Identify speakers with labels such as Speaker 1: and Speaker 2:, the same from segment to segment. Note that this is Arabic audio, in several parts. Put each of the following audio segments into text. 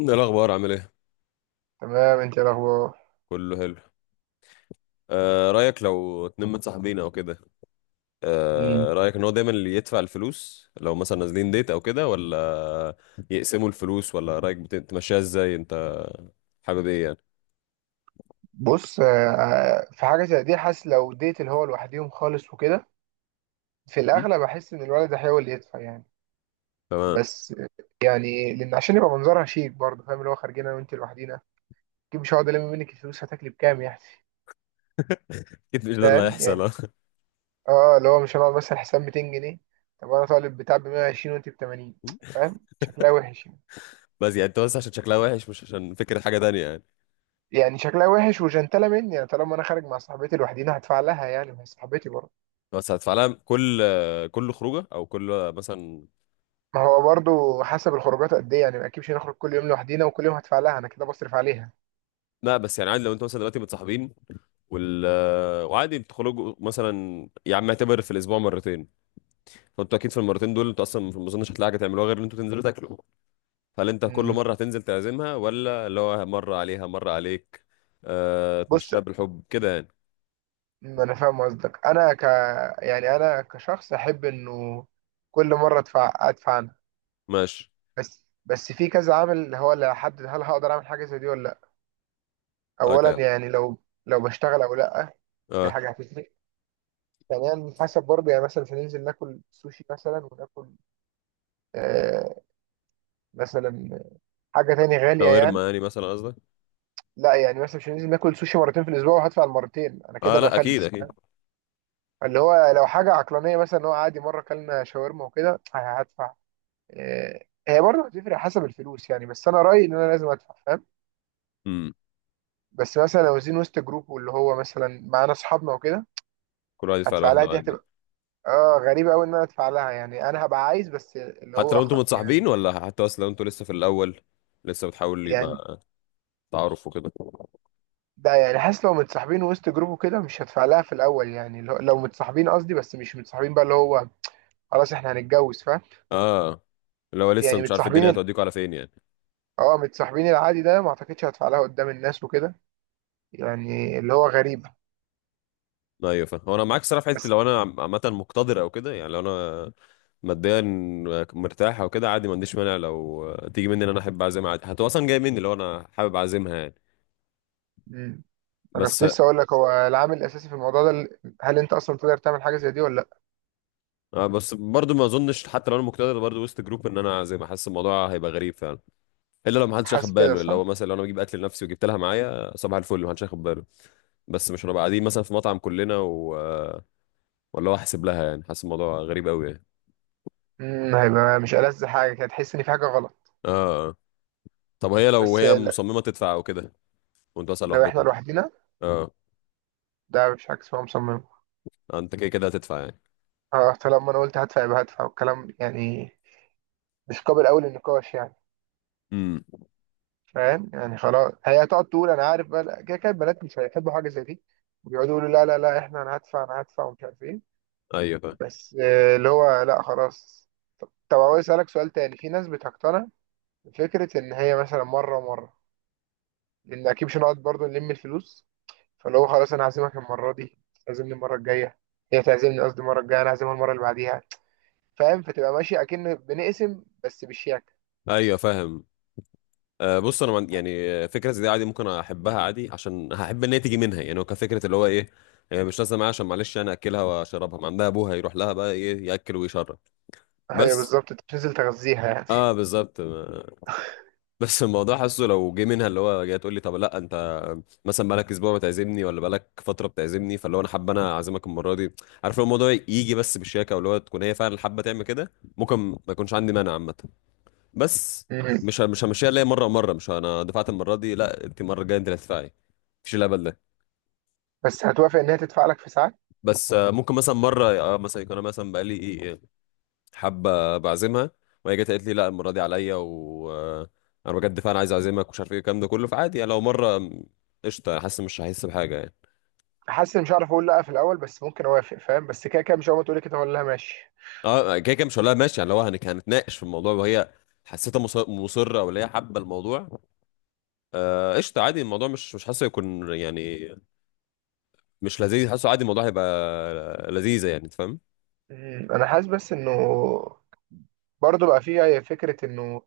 Speaker 1: ايه الاخبار عامل ايه؟
Speaker 2: تمام، انت ايه الاخبار؟
Speaker 1: كله حلو. آه، رايك لو اتنين متصاحبين او كده؟
Speaker 2: امم
Speaker 1: آه، رايك ان هو دايما اللي يدفع الفلوس لو مثلا نازلين ديت او كده، ولا يقسموا الفلوس؟ ولا رايك تمشيها ازاي انت؟ حابب ايه يعني؟
Speaker 2: بص. في حاجه زي دي، حاسس لو ديت اللي هو لوحديهم خالص وكده، في
Speaker 1: مم.
Speaker 2: الاغلب احس ان الولد هيحاول يدفع يعني.
Speaker 1: تمام.
Speaker 2: بس، يعني لان عشان يبقى منظرها شيك برضه، فاهم؟ اللي هو خارجين انا وانت لوحدينا، اكيد مش هقعد الم منك الفلوس، هتاكلي بكام يعني؟
Speaker 1: اكيد مش ده اللي
Speaker 2: فاهم
Speaker 1: هيحصل،
Speaker 2: يعني.
Speaker 1: آه.
Speaker 2: اه، اللي هو مش هنقعد مثلا حساب 200 جنيه، طب انا طالب بتاع ب 120 وانت ب 80، فاهم؟ شكلها وحش يعني.
Speaker 1: بس يعني انت بس عشان شكلها وحش، مش عشان فكره حاجه تانية يعني؟
Speaker 2: يعني شكلها وحش وجنتله مني، يعني طالما انا خارج مع صاحبتي لوحدينا هدفع لها، يعني ما هي صاحبتي برضه.
Speaker 1: بس هتدفع لها كل كل خروجه، او كل مثلا؟
Speaker 2: ما هو برضو حسب الخروجات قد ايه يعني، ما اكيدش نخرج كل يوم لوحدينا وكل يوم هدفع لها، انا كده بصرف عليها.
Speaker 1: لا، بس يعني عادي لو انتوا مثلا دلوقتي متصاحبين، وال آه، وعادي بتخرجوا مثلا، يا عم اعتبر في الاسبوع مرتين، فانتوا اكيد في المرتين دول انتوا اصلا ما اظنش هتلاقي حاجه تعملوها غير ان انتوا تنزلوا تاكلوا. هل انت كل
Speaker 2: امم
Speaker 1: مره هتنزل تعزمها، ولا اللي هو مره عليها مره عليك؟ آه،
Speaker 2: بص،
Speaker 1: تمشيها بالحب كده يعني.
Speaker 2: ما انا فاهم قصدك، انا ك يعني انا كشخص احب انه كل مره ادفع، ادفع انا.
Speaker 1: ماشي.
Speaker 2: بس في كذا عامل هو اللي هيحدد هل هقدر اعمل حاجه زي دي ولا لا. اولا
Speaker 1: اوكي.
Speaker 2: يعني، لو بشتغل او لا، دي
Speaker 1: اه.
Speaker 2: حاجه هتفرق. ثانيا، حسب برضه، يعني مثلا مش هننزل ناكل سوشي مثلا، وناكل آه مثلا حاجه تاني غاليه يعني.
Speaker 1: شاورما يعني مثلا قصدك؟
Speaker 2: لا يعني مثلا مش لازم اكل سوشي مرتين في الاسبوع، وهدفع المرتين انا، كده
Speaker 1: اه لا اكيد
Speaker 2: بفلس،
Speaker 1: اكيد.
Speaker 2: فاهم؟ فاللي هو لو حاجه عقلانيه، مثلا اللي هو عادي مره اكلنا شاورما وكده هدفع. هي برضه هتفرق حسب الفلوس يعني، بس انا رايي ان انا لازم ادفع، فاهم؟
Speaker 1: امم.
Speaker 2: بس مثلا لو زين وسط جروب، واللي هو مثلا معانا اصحابنا وكده،
Speaker 1: كل واحد يدفع
Speaker 2: هدفع لها
Speaker 1: لوحده
Speaker 2: دي
Speaker 1: عادي.
Speaker 2: هتبقى اه غريبه قوي ان انا ادفع لها. يعني انا هبقى عايز، بس اللي
Speaker 1: حتى
Speaker 2: هو
Speaker 1: لو انتوا
Speaker 2: يعني،
Speaker 1: متصاحبين، ولا حتى اصلا لو انتوا لسه في الاول، لسه بتحاول
Speaker 2: يعني
Speaker 1: يبقى تعارف وكده؟
Speaker 2: ده يعني حاسس لو متصاحبين وسط جروب وكده مش هدفع لها في الاول. يعني لو متصاحبين قصدي، بس مش متصاحبين بقى اللي هو خلاص احنا هنتجوز، فاهم؟
Speaker 1: اه. اللي هو لسه
Speaker 2: يعني
Speaker 1: مش عارف الدنيا
Speaker 2: متصاحبين
Speaker 1: هتوديكوا على فين يعني.
Speaker 2: اه، متصاحبين العادي ده ما اعتقدش هدفع لها قدام الناس وكده، يعني اللي هو غريب.
Speaker 1: ايوه فاهم. هو انا معاك صراحه في حته،
Speaker 2: بس.
Speaker 1: لو انا عامه مقتدر او كده، يعني لو انا ماديا مرتاح او كده، عادي ما عنديش مانع لو تيجي مني ان انا احب اعزمها، عادي هتبقى اصلا جايه مني لو انا حابب اعزمها يعني.
Speaker 2: مم. انا
Speaker 1: بس.
Speaker 2: كنت لسه اقول لك، هو العامل الاساسي في الموضوع ده هل انت اصلا تقدر تعمل حاجه زي دي ولا لا.
Speaker 1: بس برضو ما اظنش حتى لو انا مقتدر، برضو وسط جروب ان انا اعزمها، حاسس الموضوع هيبقى غريب فعلا. الا لو ما حدش
Speaker 2: حاسس
Speaker 1: اخد
Speaker 2: كده
Speaker 1: باله، اللي
Speaker 2: صح.
Speaker 1: هو مثلا لو انا بجيب اكل لنفسي وجبت لها معايا، صباح الفل ما حدش اخد باله. بس مش هنبقى قاعدين مثلا في مطعم كلنا و... آه، ولا هو احسب لها يعني، حاسس الموضوع غريب قوي يعني.
Speaker 2: هيبقى مش ألذ حاجه كده، تحس ان في حاجه غلط.
Speaker 1: اه. آه. طب هي لو
Speaker 2: بس
Speaker 1: هي
Speaker 2: لا،
Speaker 1: مصممه تدفع او كده، وانتوا اصلا
Speaker 2: لو احنا
Speaker 1: لوحدكم؟
Speaker 2: لوحدينا،
Speaker 1: اه.
Speaker 2: ده مش عكس هو مصمم.
Speaker 1: آه، انت كده كده هتدفع يعني.
Speaker 2: اه، طالما انا قلت هدفع يبقى هدفع والكلام يعني، مش قابل اول النقاش يعني.
Speaker 1: امم.
Speaker 2: فاهم يعني؟ خلاص، هي هتقعد تقول انا عارف بقى، لا، كده كده البنات مش هيحبوا حاجه زي دي، ويقعدوا يقولوا لا لا لا احنا، انا هدفع انا هدفع ومش عارف ايه.
Speaker 1: ايوه فاهم.
Speaker 2: بس اللي هو لا خلاص. طب عاوز اسالك سؤال تاني، في ناس بتقتنع بفكره ان هي مثلا مره ومره، لان اكيد مش هنقعد برضه نلم الفلوس. فاللي هو خلاص انا هعزمك المره دي، تعزمني المره الجايه، هي تعزمني قصدي المره الجايه انا هعزمها المره اللي بعديها، فاهم؟ فتبقى ماشي اكن بنقسم بس بالشياكه.
Speaker 1: ايوه فاهم. آه بص، انا يعني فكره زي دي عادي ممكن احبها، عادي عشان هحب ان هي تيجي منها يعني، هو كفكره اللي هو ايه، مش لازم معايا عشان معلش انا اكلها واشربها، ما عندها ابوها يروح لها بقى ايه ياكل ويشرب.
Speaker 2: ايوه
Speaker 1: بس.
Speaker 2: بالظبط، انت بتنزل تغذيها يعني.
Speaker 1: اه بالظبط بس الموضوع، حاسه لو جه منها اللي هو جاي تقول لي طب لا انت مثلا بقالك اسبوع بتعزمني، ولا بقالك فتره بتعزمني، فاللي هو انا حابه انا اعزمك المره دي. عارف لو الموضوع يجي بس بالشياكه، واللي هو تكون هي فعلا حابه تعمل كده، ممكن ما يكونش عندي مانع عامه. بس
Speaker 2: مم.
Speaker 1: مش همشيها ليا مره مره، مش انا دفعت المره دي لا انت المره الجايه انت اللي هتدفعي، مفيش الهبل ده.
Speaker 2: بس هتوافق ان هي تدفع لك في ساعات.
Speaker 1: بس آه، ممكن مثلا مره، مثلا يكون انا مثلا بقالي ايه حابه بعزمها، وهي جت قالت لي لا المره دي عليا، و آه، انا بجد فعلا عايز اعزمك ومش عارف ايه الكلام ده كله، فعادي يعني لو مره قشطه، حاسس مش هحس بحاجه يعني.
Speaker 2: حاسس إن مش هعرف اقول لا في الاول، بس ممكن اوافق، فاهم؟ بس كده كده مش اول ما تقولي كده اقول لها ماشي.
Speaker 1: اه كده كده مش هقول لها ماشي يعني، لو هنتناقش في الموضوع وهي حسيتها مصره، ولا هي حابه الموضوع، قشطه عادي، الموضوع مش مش حاسه يكون يعني مش لذيذ، حاسه عادي الموضوع هيبقى لذيذة يعني، انت فاهم.
Speaker 2: انا حاسس بس انه برضه بقى فيها فكره انه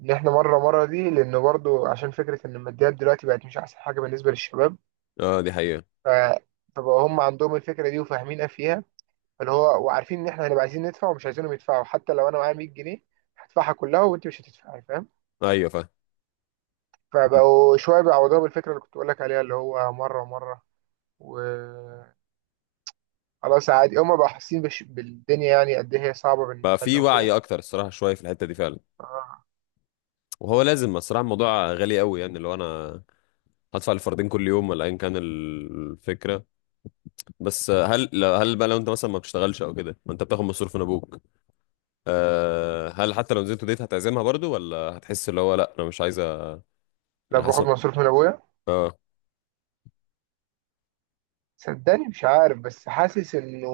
Speaker 2: ان احنا مره مره دي، لانه برضه عشان فكره ان الماديات دلوقتي بقت مش احسن حاجه بالنسبه للشباب.
Speaker 1: اه دي حقيقة.
Speaker 2: ف فبقى هم عندهم الفكره دي وفاهمينها فيها، اللي هو وعارفين ان احنا هنبقى عايزين ندفع ومش عايزينهم يدفعوا، حتى لو انا معايا 100 جنيه هدفعها كلها وانت مش هتدفعي، فاهم؟
Speaker 1: ايوه فاهم.
Speaker 2: فبقوا شويه بيعوضوها بالفكره اللي كنت بقول لك عليها، اللي هو مره مره، و خلاص عادي، هما بقوا حاسين بالدنيا يعني قد ايه هي صعبة
Speaker 1: بقى
Speaker 2: بالنسبة لنا
Speaker 1: في
Speaker 2: وكده.
Speaker 1: وعي اكتر الصراحة شوية في الحتة دي فعلا.
Speaker 2: آه.
Speaker 1: وهو لازم الصراحة الموضوع غالي قوي يعني، لو انا هدفع الفردين كل يوم، ولا ايا كان الفكرة. بس هل بقى لو انت مثلا ما بتشتغلش او كده، وانت بتاخد مصروف من ابوك، أه هل حتى لو نزلت ديت هتعزمها برضو، ولا هتحس اللي هو لا انا مش عايزة
Speaker 2: لو
Speaker 1: يعني،
Speaker 2: باخد
Speaker 1: حاسس.
Speaker 2: مصروف من ابويا،
Speaker 1: اه.
Speaker 2: صدقني مش عارف، بس حاسس انه،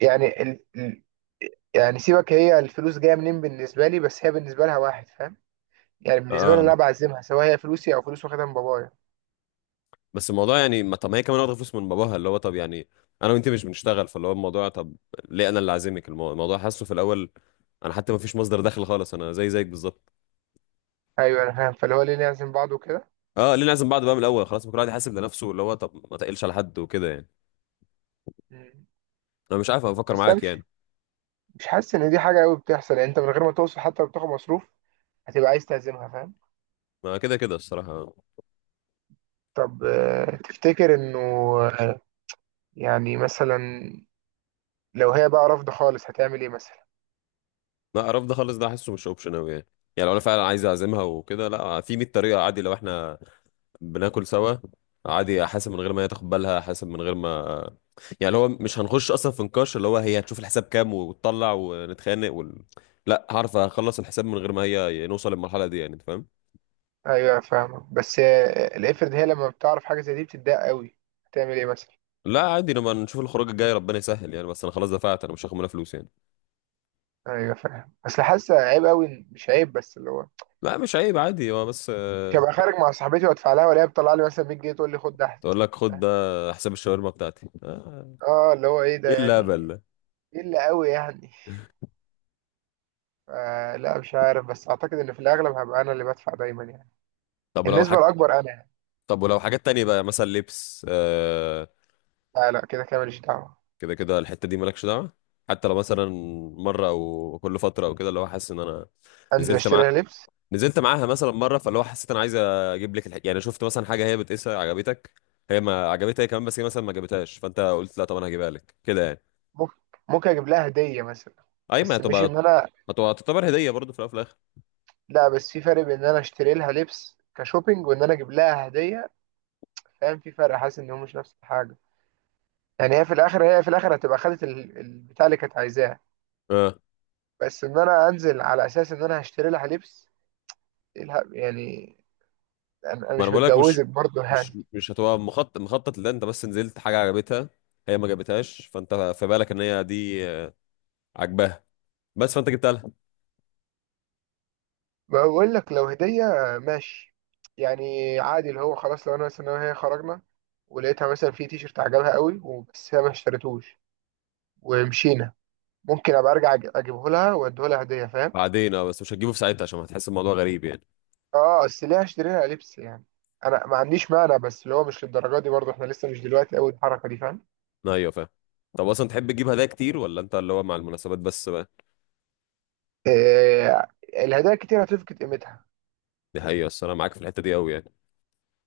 Speaker 2: يعني ال... ال... يعني سيبك هي الفلوس جاية منين بالنسبة لي، بس هي بالنسبة لها واحد، فاهم؟ يعني بالنسبة لي
Speaker 1: اه
Speaker 2: انا بعزمها، سواء هي فلوسي او فلوس واخدها من بابايا.
Speaker 1: بس الموضوع يعني ما، طب ما هي كمان واخده فلوس من باباها، اللي هو طب يعني انا وانت مش بنشتغل، فاللي هو الموضوع، طب ليه انا اللي عازمك الموضوع حاسه في الاول انا حتى ما فيش مصدر دخل خالص، انا زي زيك بالظبط.
Speaker 2: ايوه انا فاهم، فاللي هو ليه نعزم بعض وكده.
Speaker 1: اه ليه نعزم بعض بقى من الاول، خلاص ما كل واحد يحاسب لنفسه، اللي هو طب ما تقلش على حد وكده يعني.
Speaker 2: مم.
Speaker 1: انا مش عارف انا بفكر
Speaker 2: بس انا
Speaker 1: معاك
Speaker 2: مش
Speaker 1: يعني.
Speaker 2: مش حاسس ان دي حاجة قوي بتحصل، يعني انت من غير ما توصل حتى لو بتاخد مصروف، هتبقى عايز تعزمها، فاهم؟
Speaker 1: ما كده كده الصراحه.
Speaker 2: طب تفتكر انه يعني مثلا لو هي بقى رافضة خالص هتعمل ايه مثلا؟
Speaker 1: لا رفض خالص ده حاسه مش اوبشن قوي يعني، يعني لو انا فعلا عايز اعزمها وكده، لا في 100 طريقه، عادي لو احنا بناكل سوا، عادي حاسب من غير ما هي تاخد بالها، حاسب من غير ما يعني اللي هو مش هنخش اصلا في نقاش، اللي هو هي هتشوف الحساب كام وتطلع ونتخانق لا هعرف اخلص الحساب من غير ما هي نوصل للمرحله دي يعني، انت فاهم.
Speaker 2: ايوه فاهمة، بس افرض هي لما بتعرف حاجة زي دي بتتضايق قوي، هتعمل ايه مثلا؟
Speaker 1: لا عادي لما نشوف الخروج الجاي ربنا يسهل يعني، بس انا خلاص دفعت، انا مش هاخد منها فلوس يعني.
Speaker 2: ايوه فاهم، اصل حاسة عيب قوي مش عيب بس اللي هو
Speaker 1: لا مش عيب، عادي هو بس،
Speaker 2: مش هبقى خارج مع صاحبتي وادفع لها، ولا هي بتطلع لي مثلا 100 جنيه تقول لي خد ده.
Speaker 1: تقول لك خد ده، حساب الشاورما بتاعتي،
Speaker 2: اه، اللي هو ايه
Speaker 1: ايه
Speaker 2: ده
Speaker 1: الهبل
Speaker 2: يعني؟
Speaker 1: ده!
Speaker 2: ايه اللي قوي يعني؟ لا مش عارف، بس اعتقد ان في الاغلب هبقى انا اللي بدفع دايما يعني،
Speaker 1: طب لو
Speaker 2: النسبة
Speaker 1: حاجه،
Speaker 2: الاكبر انا يعني.
Speaker 1: طب ولو حاجات تانية بقى مثلا لبس،
Speaker 2: لا لا، كده كده ماليش دعوة.
Speaker 1: كده كده الحتة دي مالكش دعوة. حتى لو مثلا مرة أو كل فترة أو كده، اللي هو حاسس إن أنا
Speaker 2: انزل
Speaker 1: نزلت
Speaker 2: اشتري
Speaker 1: مع
Speaker 2: لها لبس؟
Speaker 1: نزلت معاها مثلا مرة، فاللي هو حسيت أنا عايز أجيب لك يعني شفت مثلا حاجة هي بتقيسها عجبتك، هي ما عجبتها هي كمان، بس هي مثلا ما جابتهاش، فأنت قلت لا طب أنا هجيبها لك كده يعني.
Speaker 2: ممكن ممكن اجيب لها هدية مثلا،
Speaker 1: أي ما
Speaker 2: بس مش
Speaker 1: هتبقى،
Speaker 2: ان انا.
Speaker 1: هتبقى تعتبر هدية برضه في الأول وفي الآخر.
Speaker 2: لا، بس في فرق بين ان انا اشتري لها لبس كشوبينج، وان انا اجيب لها هديه، فاهم؟ في فرق، حاسس ان هو مش نفس الحاجه. يعني هي في الاخر هتبقى خدت البتاع اللي كانت عايزاه،
Speaker 1: أه
Speaker 2: بس ان انا انزل على اساس ان انا هشتري لها لبس، إيه يعني، انا
Speaker 1: ما أنا
Speaker 2: مش
Speaker 1: بقول لك مش،
Speaker 2: متجوزك برضه يعني.
Speaker 1: مش هتبقى مخطط لده، أنت بس نزلت حاجة عجبتها، هي ما جابتهاش، فأنت في بالك إن هي دي عاجباها، بس فأنت جبتها لها.
Speaker 2: بقول لك لو هديه ماشي، يعني عادي اللي هو خلاص لو انا مثلا أنا وهي خرجنا، ولقيتها مثلا في تيشرت عجبها قوي، وبس هي ما اشتريتوش ومشينا، ممكن ابقى ارجع اجيبه لها واديه لها هديه، فاهم؟
Speaker 1: بعدين اه، بس مش هتجيبه في ساعتها عشان هتحس الموضوع غريب يعني.
Speaker 2: اه اصل ليه هشتري لها لبس يعني، انا ما عنديش مانع، بس اللي هو مش للدرجه دي برضه، احنا لسه مش دلوقتي قوي الحركه دي، فاهم؟
Speaker 1: ايوه فاهم. طب اصلا تحب تجيب هدايا كتير، ولا انت اللي هو مع المناسبات بس بقى؟
Speaker 2: آه. الهدايا كتير هتفقد قيمتها.
Speaker 1: دي حقيقة، بس انا معاك في الحتة دي قوي يعني.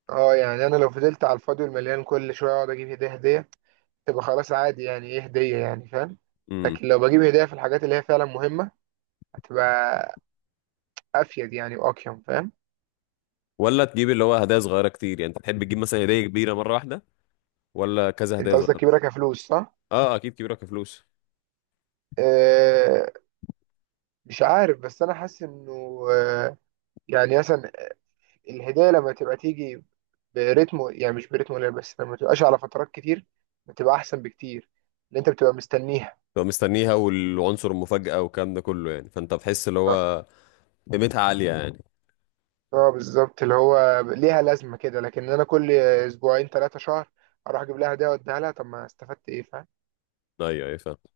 Speaker 2: اه يعني انا لو فضلت على الفاضي والمليان كل شويه اقعد اجيب هديه هديه، تبقى خلاص عادي، يعني ايه هديه يعني، فاهم؟
Speaker 1: امم.
Speaker 2: لكن لو بجيب هديه في الحاجات اللي هي فعلا مهمه، هتبقى افيد يعني، واقيم، فاهم؟
Speaker 1: ولا تجيب اللي هو هدايا صغيرة كتير، يعني انت تحب تجيب مثلا هدية كبيرة مرة واحدة، ولا كذا
Speaker 2: انت
Speaker 1: هدايا
Speaker 2: قصدك
Speaker 1: صغيرة؟
Speaker 2: كبيره كفلوس صح؟
Speaker 1: اه اكيد كبيرة كفلوس.
Speaker 2: آه. مش عارف، بس انا حاسس انه يعني مثلا الهدايا لما تبقى تيجي برتمه، يعني مش برتمه قليل، بس لما تبقاش على فترات كتير، بتبقى احسن بكتير، اللي انت بتبقى مستنيها.
Speaker 1: تبقى مستنيها، والعنصر المفاجأة والكلام ده كله يعني، فانت بتحس اللي
Speaker 2: اه،
Speaker 1: هو قيمتها عالية يعني.
Speaker 2: بالظبط، اللي هو ليها لازمه كده، لكن انا كل اسبوعين 3 شهر اروح اجيب لها ده واديها لها، طب ما استفدت ايه، فاهم؟
Speaker 1: ايوه ايوه فاهم.